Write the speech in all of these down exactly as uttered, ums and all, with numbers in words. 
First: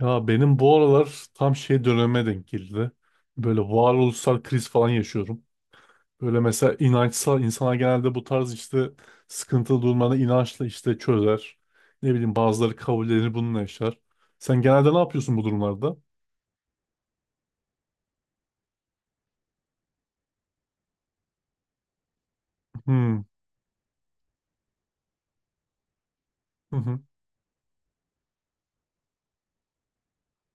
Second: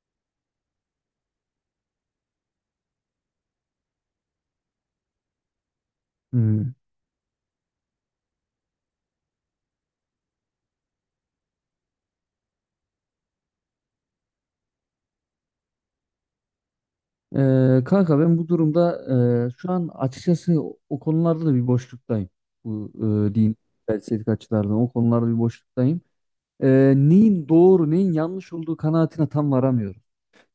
Ya benim bu aralar tam şey döneme denk geldi. Böyle varoluşsal kriz falan yaşıyorum. Böyle Hmm. mesela inançsal insana genelde bu tarz işte sıkıntılı durumları inançla işte çözer. Ne bileyim bazıları kabullenir bununla yaşar. Sen genelde ne yapıyorsun bu durumlarda? Ee, kanka ben bu durumda e, şu an açıkçası o o konularda da bir boşluktayım. Bu Hmm. E, din felsefik açılardan o konularda bir boşluktayım. Hı Ee, hı. Neyin doğru neyin yanlış olduğu kanaatine tam varamıyorum.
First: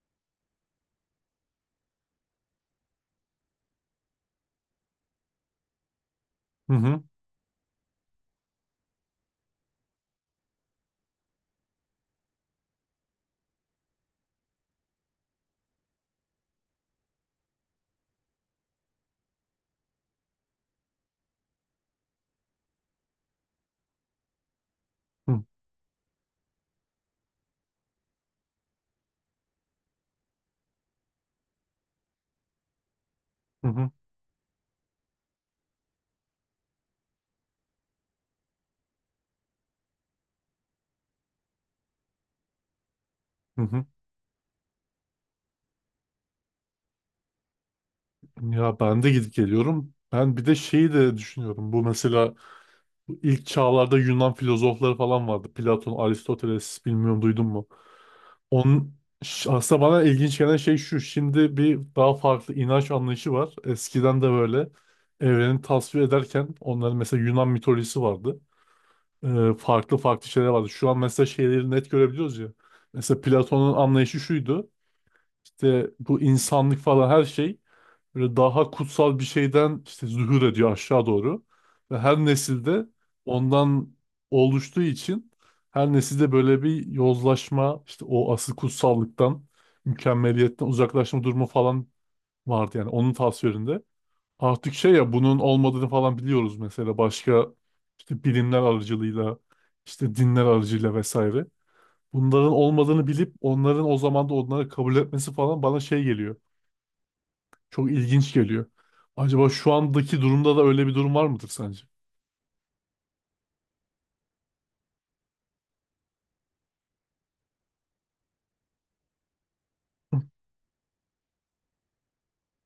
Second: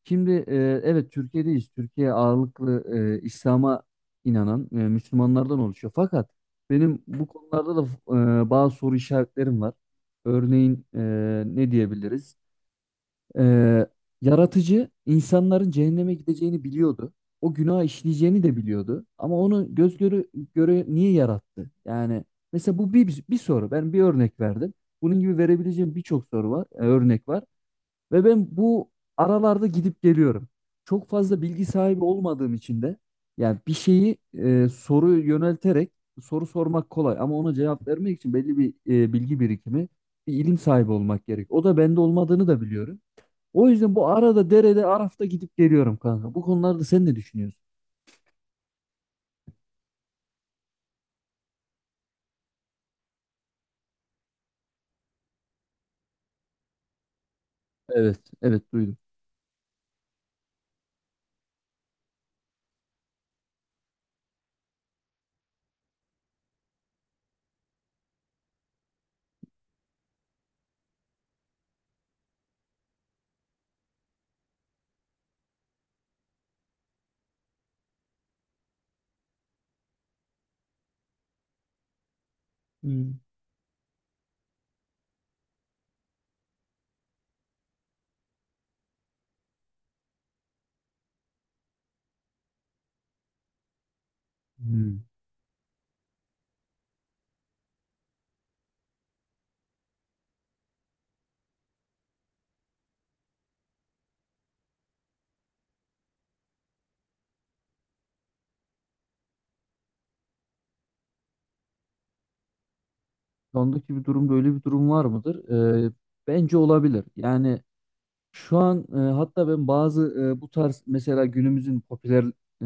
Şimdi e, evet Türkiye'deyiz. Türkiye ağırlıklı e, İslam'a inanan e, Müslümanlardan oluşuyor. Fakat Hı hı. benim bu konularda da e, bazı soru işaretlerim var. Örneğin e, ne diyebiliriz? Ee, Yaratıcı insanların cehenneme gideceğini biliyordu. O günah işleyeceğini de biliyordu. Ama onu göz göre, göre niye yarattı? Yani mesela bu bir, bir soru. Ben bir örnek verdim. Bunun gibi Hı verebileceğim birçok soru var, e, örnek var. Ve ben bu aralarda gidip geliyorum. Çok fazla bilgi sahibi olmadığım için de yani bir hı. şeyi e, soru yönelterek soru sormak kolay ama ona cevap vermek için belli bir e, bilgi birikimi, bir ilim sahibi olmak gerek. O da bende olmadığını da biliyorum. Hı O hı. yüzden bu arada derede Araf'ta gidip geliyorum kanka. Bu konularda sen ne düşünüyorsun? Ya ben de gidip geliyorum. Ben bir de şeyi de düşünüyorum. Bu mesela bu ilk çağlarda Yunan filozofları falan vardı. Platon, Aristoteles bilmiyorum duydun mu? Evet, evet Onun duydum. ş- aslında bana ilginç gelen şey şu. Şimdi bir daha farklı inanç anlayışı var. Eskiden de böyle evreni tasvir ederken onların mesela Yunan mitolojisi vardı. Ee, farklı farklı şeyler vardı. Şu an mesela şeyleri net görebiliyoruz ya. Mesela Platon'un anlayışı şuydu. İşte bu insanlık falan her şey böyle daha kutsal bir şeyden işte zuhur ediyor aşağı doğru. Ve her nesilde Hmm. ondan oluştuğu için her nesilde böyle bir yozlaşma, işte o asıl kutsallıktan, mükemmeliyetten uzaklaşma durumu falan vardı yani onun tasvirinde. Artık şey Hmm. ya bunun olmadığını falan biliyoruz mesela başka işte bilimler aracılığıyla, işte dinler aracılığıyla vesaire. Bunların olmadığını bilip onların o zaman da onları kabul etmesi falan bana şey geliyor. Çok ilginç geliyor. Acaba şu andaki durumda da öyle bir durum var mıdır sence? Şu andaki bir durum böyle bir durum var mıdır? Ee, Bence olabilir. Yani şu an e, hatta ben bazı e, bu tarz mesela günümüzün popüler e,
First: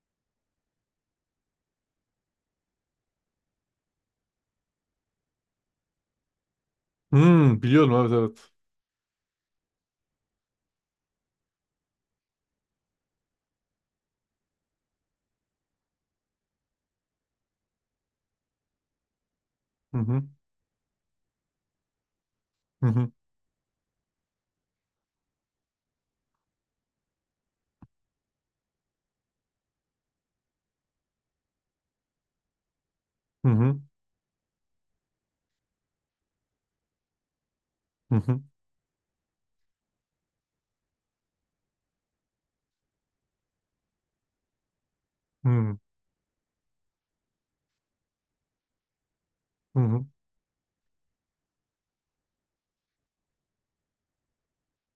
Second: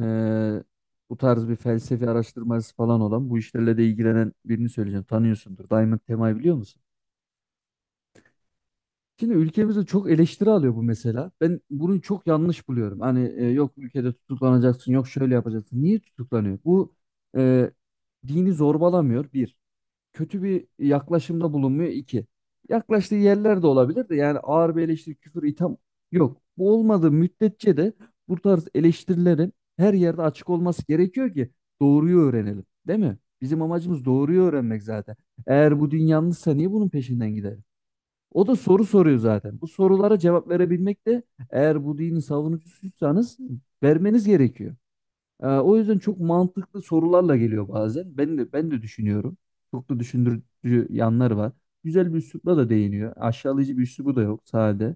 bu tarz bir felsefi araştırmacısı falan olan bu işlerle de ilgilenen birini söyleyeceğim. Tanıyorsundur. Diamond Tema'yı biliyor musun? Hmm, biliyorum, evet, evet. Şimdi ülkemizde çok eleştiri alıyor bu mesela. Ben bunu çok yanlış buluyorum. Hani e, yok ülkede tutuklanacaksın, yok şöyle yapacaksın. Niye tutuklanıyor? Bu e, Dini zorbalamıyor bir. Hı hı Kötü bir yaklaşımda bulunmuyor iki. hı. Hı Yaklaştığı yerler de olabilir de yani ağır bir eleştiri, küfür, itham yok. Bu olmadığı müddetçe de bu tarz eleştirilerin her yerde açık olması gerekiyor ki doğruyu öğrenelim, değil mi? hı. Bizim Hı amacımız doğruyu öğrenmek zaten. Eğer bu din yanlışsa niye bunun peşinden gidelim? hı. Hı O da soru soruyor zaten. Bu sorulara cevap verebilmek de eğer bu dinin savunucusuysanız vermeniz gerekiyor. Ee, hı. O yüzden çok mantıklı sorularla geliyor bazen. Ben de ben de düşünüyorum. Hı Çok da hı. düşündürücü yanları var. Güzel bir üslupla da değiniyor. Aşağılayıcı bir üslubu da yok sade.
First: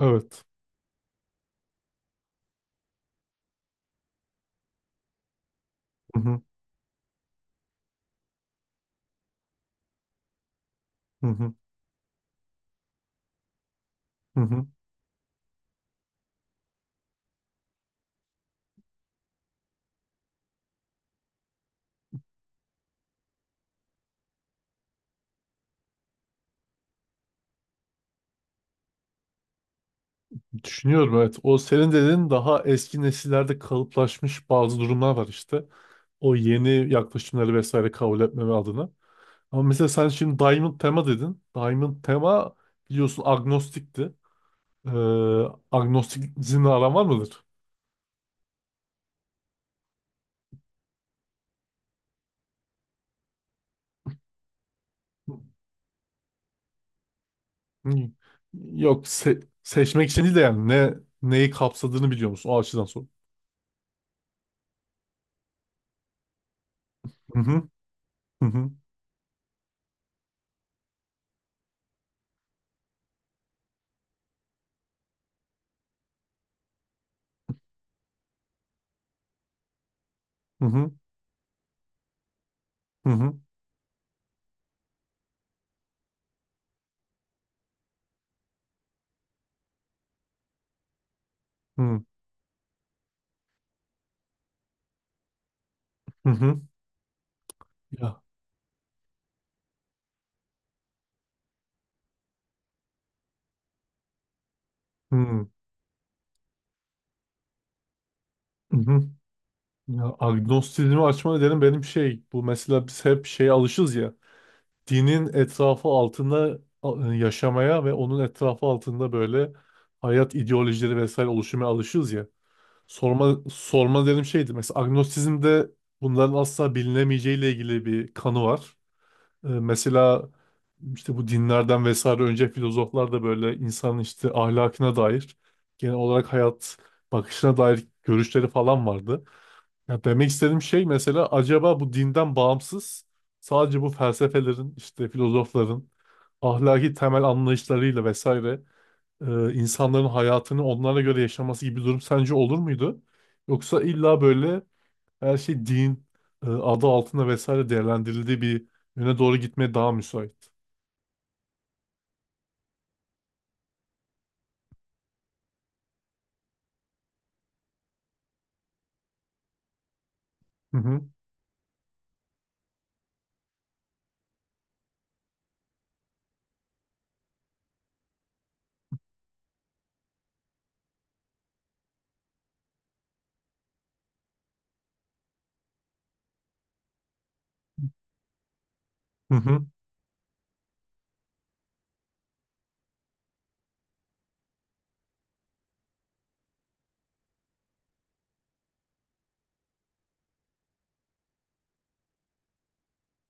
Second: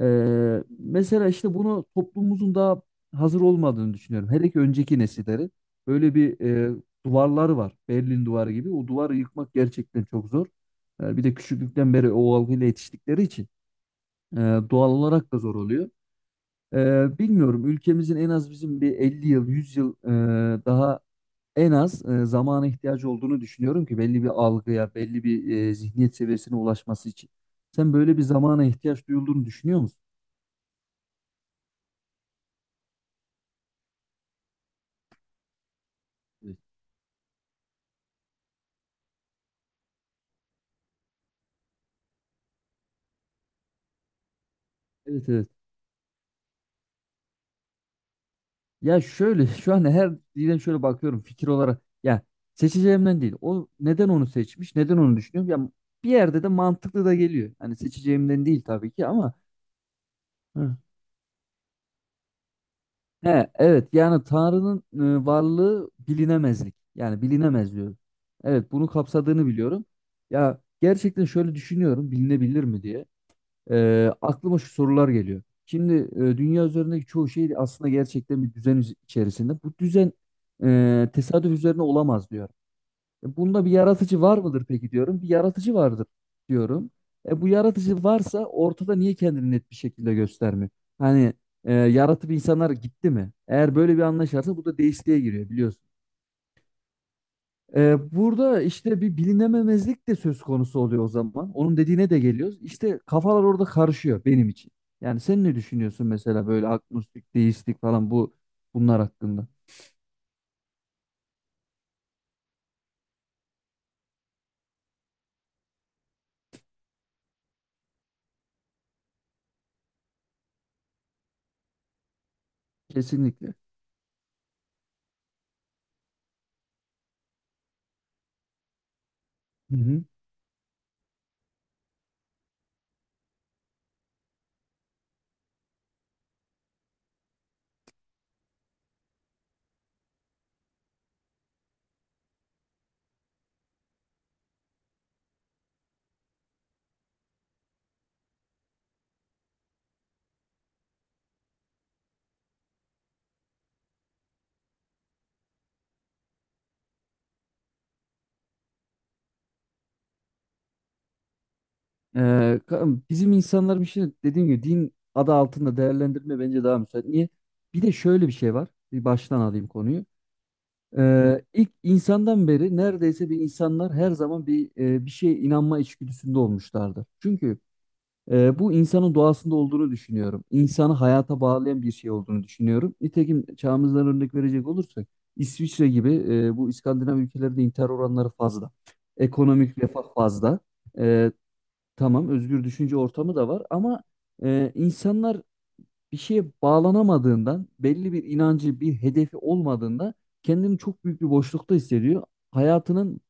Evet. Ee, mesela işte bunu toplumumuzun daha hazır olmadığını düşünüyorum. Hele ki önceki nesillerin böyle Hı hı. bir e, duvarları var. Berlin duvarı gibi. O duvarı yıkmak gerçekten çok zor. Ee, bir Hı de hı. küçüklükten beri o algıyla yetiştikleri için e, Hı hı. doğal olarak da zor oluyor. Ee, bilmiyorum ülkemizin en az bizim bir elli yıl, yüz yıl e, daha en az e, zamana ihtiyacı olduğunu düşünüyorum ki belli bir algıya, belli bir e, zihniyet seviyesine ulaşması için. Sen böyle bir zamana ihtiyaç duyulduğunu düşünüyor musun? Düşünüyorum, evet. O senin dediğin daha eski nesillerde kalıplaşmış bazı durumlar var işte. O Evet. yeni yaklaşımları vesaire kabul etmeme adına. Ama mesela sen şimdi Diamond Tema dedin. Diamond Tema biliyorsun agnostikti. Ee, Evet, evet. Agnostikizmle aran var mıdır? Ya şöyle şu an her dile şöyle bakıyorum fikir olarak. Ya seçeceğimden değil. O neden onu seçmiş? Neden onu düşünüyorum? Ya bir yerde de mantıklı da geliyor. Hani Hmm. seçeceğimden değil tabii Yok, ki ama se- seçmek için değil de yani hı. ne neyi kapsadığını biliyor musun? O açıdan sor. He evet yani Tanrı'nın e, varlığı bilinemezlik. Yani Hı hı. bilinemez diyor. Hı hı. Evet bunu kapsadığını biliyorum. Ya gerçekten şöyle düşünüyorum bilinebilir mi diye. Ee, aklıma şu sorular geliyor. Şimdi e, dünya üzerindeki çoğu şey aslında gerçekten bir düzen üz- içerisinde. Bu düzen Hı hı. e, tesadüf üzerine olamaz diyor. Hı E, bunda bir yaratıcı var mıdır peki diyorum. Bir yaratıcı vardır diyorum. E, bu yaratıcı varsa ortada niye kendini net bir şekilde göstermiyor? Hani e, hı. Hı yaratıp insanlar gitti mi? Eğer böyle bir anlayış varsa bu da deistliğe giriyor biliyorsun. hı. Hı. Ee, Ya, Burada işte bir bilinememezlik de söz konusu oluyor o zaman. Onun dediğine de geliyoruz. İşte kafalar orada karışıyor benim için. Yani sen hı ne düşünüyorsun mesela böyle agnostik, deistik falan bu hı. bunlar Hı. hakkında? Ya agnostizmi açma nedenim benim şey bu mesela biz hep şeye alışız ya dinin etrafı altında a- yaşamaya ve onun etrafı altında böyle hayat ideolojileri vesaire oluşmaya alışız ya. Sorma Kesinlikle. sorma dedim şeydi. Mesela agnostizmde bunların asla bilinemeyeceğiyle ilgili bir kanı var. E, Hı hı. mesela işte bu dinlerden vesaire önce filozoflar da böyle insanın işte ahlakına dair genel olarak hayat bakışına dair görüşleri falan vardı. Ya demek istediğim şey mesela acaba bu dinden bağımsız sadece bu felsefelerin işte filozofların ahlaki temel anlayışlarıyla vesaire e, insanların hayatını onlara göre yaşaması gibi bir durum sence olur muydu? Yoksa illa böyle her şey din e, adı altında vesaire değerlendirildiği bir yöne doğru gitmeye daha müsait. Ee, ka- Bizim insanların için dediğim gibi din adı altında değerlendirme bence daha müsait. Niye? Bir de şöyle bir şey var. Bir baştan alayım konuyu. Hı hı. Ee, ilk insandan beri neredeyse bir insanlar her zaman bir e, bir şeye inanma içgüdüsünde olmuşlardı. Çünkü Ee, bu insanın doğasında olduğunu düşünüyorum. İnsanı hayata bağlayan bir şey olduğunu düşünüyorum. Nitekim çağımızdan örnek verecek olursak İsviçre gibi e, bu İskandinav ülkelerinde intihar oranları fazla. Hı hı. Ekonomik refah fazla. Ee, tamam özgür düşünce ortamı da var ama e, insanlar bir şeye bağlanamadığından, belli bir inancı, bir hedefi olmadığında kendini çok büyük bir boşlukta hissediyor. Hayatının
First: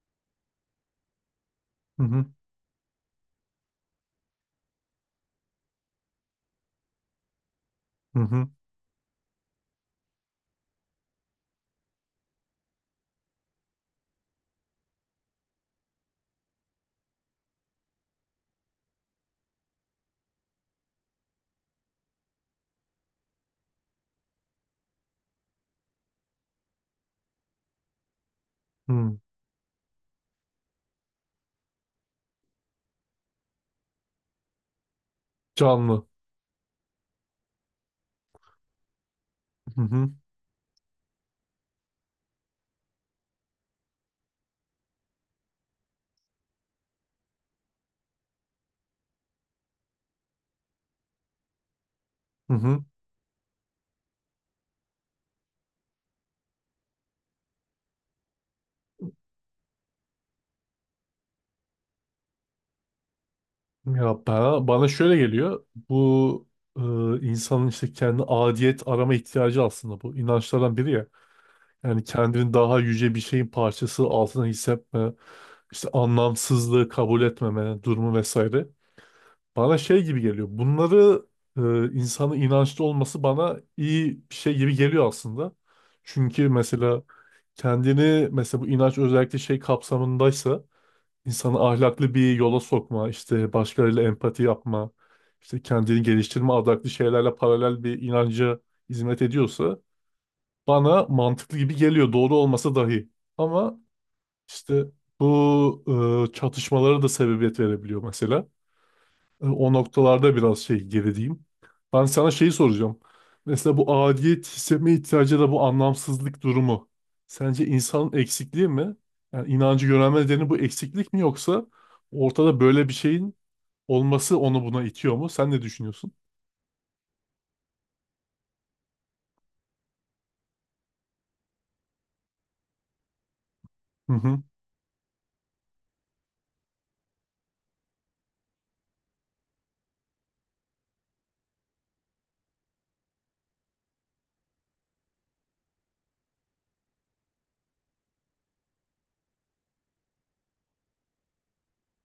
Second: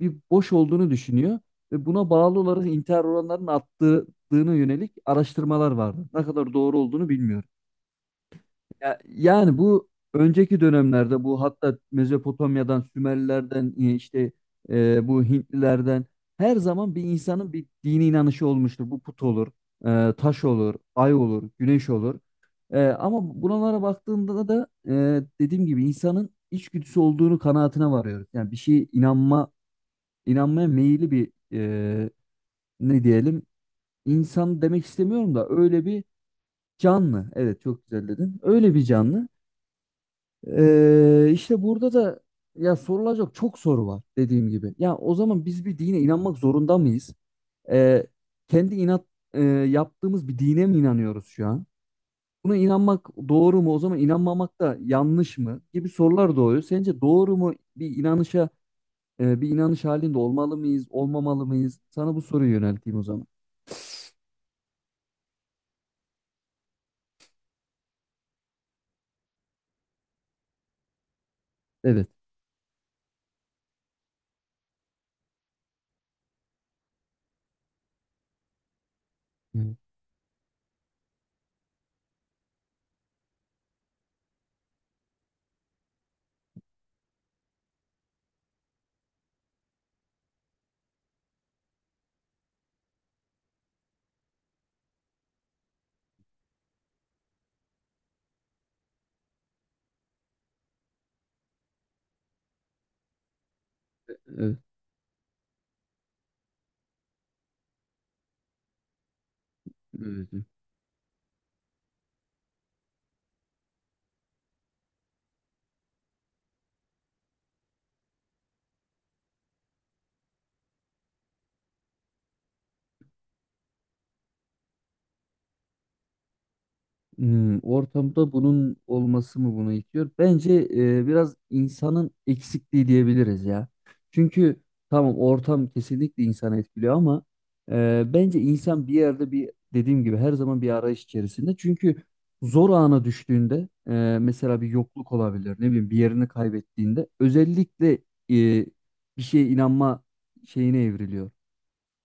bir boş olduğunu düşünüyor ve Hı buna hı. bağlı olarak intihar oranlarının arttığına yönelik araştırmalar vardı. Ne kadar doğru olduğunu bilmiyorum. Hı hı. Ya- yani bu önceki dönemlerde bu hatta Mezopotamya'dan, Sümerlilerden e, işte e, bu Hintlilerden her zaman bir insanın bir dini inanışı olmuştur. Bu put olur, e, taş olur, ay olur, güneş olur. E, ama buralara baktığında da e, dediğim gibi insanın içgüdüsü olduğunu kanaatine varıyoruz. Yani bir şeye Hı. inanma, inanmaya meyilli bir e, ne diyelim insan demek istemiyorum da öyle bir Canlı. canlı. Evet çok güzel dedin. Öyle bir canlı. Hı hı. Ee, işte burada da ya sorulacak çok soru var dediğim gibi. Ya o zaman biz bir dine inanmak zorunda mıyız? Ee, Kendi inat e, yaptığımız bir dine mi inanıyoruz şu an? Hı Buna hı. inanmak doğru mu? O zaman inanmamak da yanlış mı? Gibi sorular doğuyor. Sence doğru mu bir inanışa e, bir inanış halinde olmalı mıyız, olmamalı mıyız? Sana bu soruyu yönelteyim o zaman. Ya bana, bana şöyle geliyor. Bu e, insanın işte kendi adiyet arama ihtiyacı aslında bu. İnançlardan biri ya. Yani Evet. kendini daha yüce bir şeyin parçası altına hissetme, işte anlamsızlığı kabul etmeme durumu vesaire. Evet, Bana şey gibi geliyor. Bunları e, insanın inançlı olması bana iyi bir şey gibi geliyor aslında. Çünkü mesela kendini mesela bu inanç özellikle şey kapsamındaysa insanı ahlaklı bir yola sokma, işte başkalarıyla empati yapma, işte kendini geliştirme adaklı şeylerle paralel bir inanca hizmet ediyorsa bana mantıklı gibi geliyor doğru olmasa dahi. Ama evet. işte bu e, çatışmalara da sebebiyet verebiliyor mesela. E, o Evet. noktalarda biraz şey gerideyim. Ben sana şeyi soracağım. Mesela bu aidiyet hissetme ihtiyacı da bu anlamsızlık durumu. Sence insanın eksikliği mi? Yani inancı görme nedeni bu eksiklik mi yoksa ortada böyle bir şeyin olması onu buna itiyor mu? Sen ne düşünüyorsun? Hmm, ortamda bunun olması mı bunu itiyor? Bence e, biraz insanın eksikliği diyebiliriz ya. Hı hı. Çünkü tamam ortam kesinlikle insanı etkiliyor ama e, bence insan bir yerde bir dediğim gibi her zaman bir arayış içerisinde. Çünkü zor ana düştüğünde e, mesela bir yokluk olabilir ne bileyim bir yerini kaybettiğinde özellikle e, bir şeye inanma şeyine evriliyor.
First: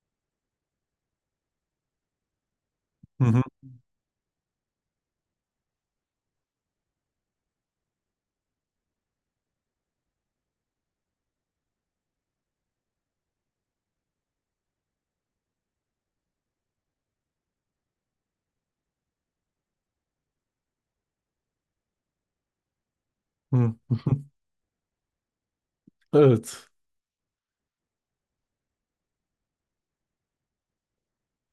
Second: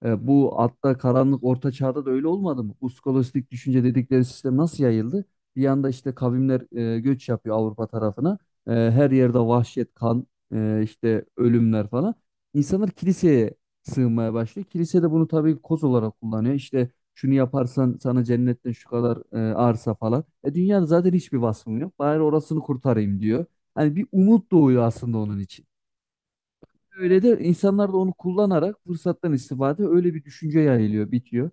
E, bu hatta karanlık orta çağda da öyle olmadı mı? Bu Hı hı. skolastik düşünce dedikleri sistem nasıl yayıldı? Bir yanda işte kavimler e, göç yapıyor Avrupa tarafına. E, her yerde vahşet, kan, e, işte ölümler falan. İnsanlar kiliseye sığınmaya başlıyor. Kilise de bunu tabii koz olarak kullanıyor. İşte şunu yaparsan sana cennetten şu kadar e, arsa falan. E, dünyada zaten hiçbir vasfım yok. Bari orasını kurtarayım diyor. Hı. Hani bir umut doğuyor aslında onun için. Evet. Öyle de insanlar da onu kullanarak fırsattan istifade öyle bir düşünce yayılıyor, bitiyor.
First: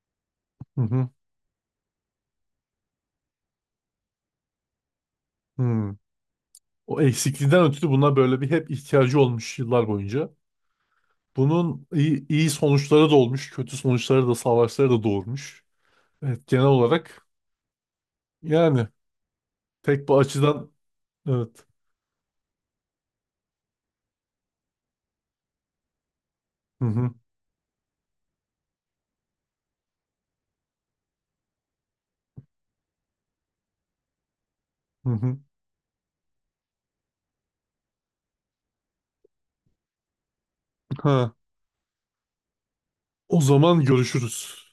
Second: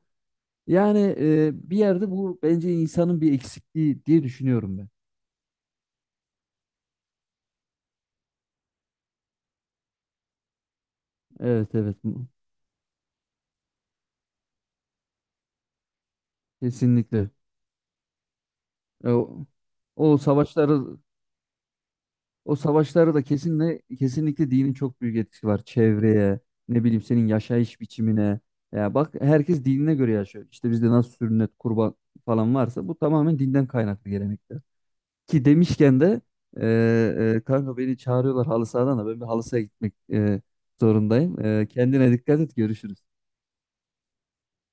Hı Yani hı. e, bir yerde bu bence insanın bir eksikliği diye düşünüyorum ben. Hı. O eksikliğinden ötürü buna böyle bir hep ihtiyacı olmuş yıllar boyunca. Evet Bunun evet iyi, mu- iyi sonuçları da olmuş, kötü sonuçları da, savaşları da doğurmuş. Evet, genel olarak Kesinlikle. yani E, o, tek bu o açıdan savaşları evet. o savaşları da kesinlikle kesinlikle dinin çok büyük etkisi var çevreye, Hı ne bileyim hı, senin yaşayış biçimine. Ya bak herkes dinine göre yaşıyor. İşte bizde nasıl sünnet, kurban falan varsa bu tamamen dinden kaynaklı gelenekler. hı hı. Ki demişken de e, e, kanka beni çağırıyorlar halı sahadan da ben bir halı sahaya gitmek e, Ha, zorundayım. E, kendine dikkat et görüşürüz. o zaman görüşürüz.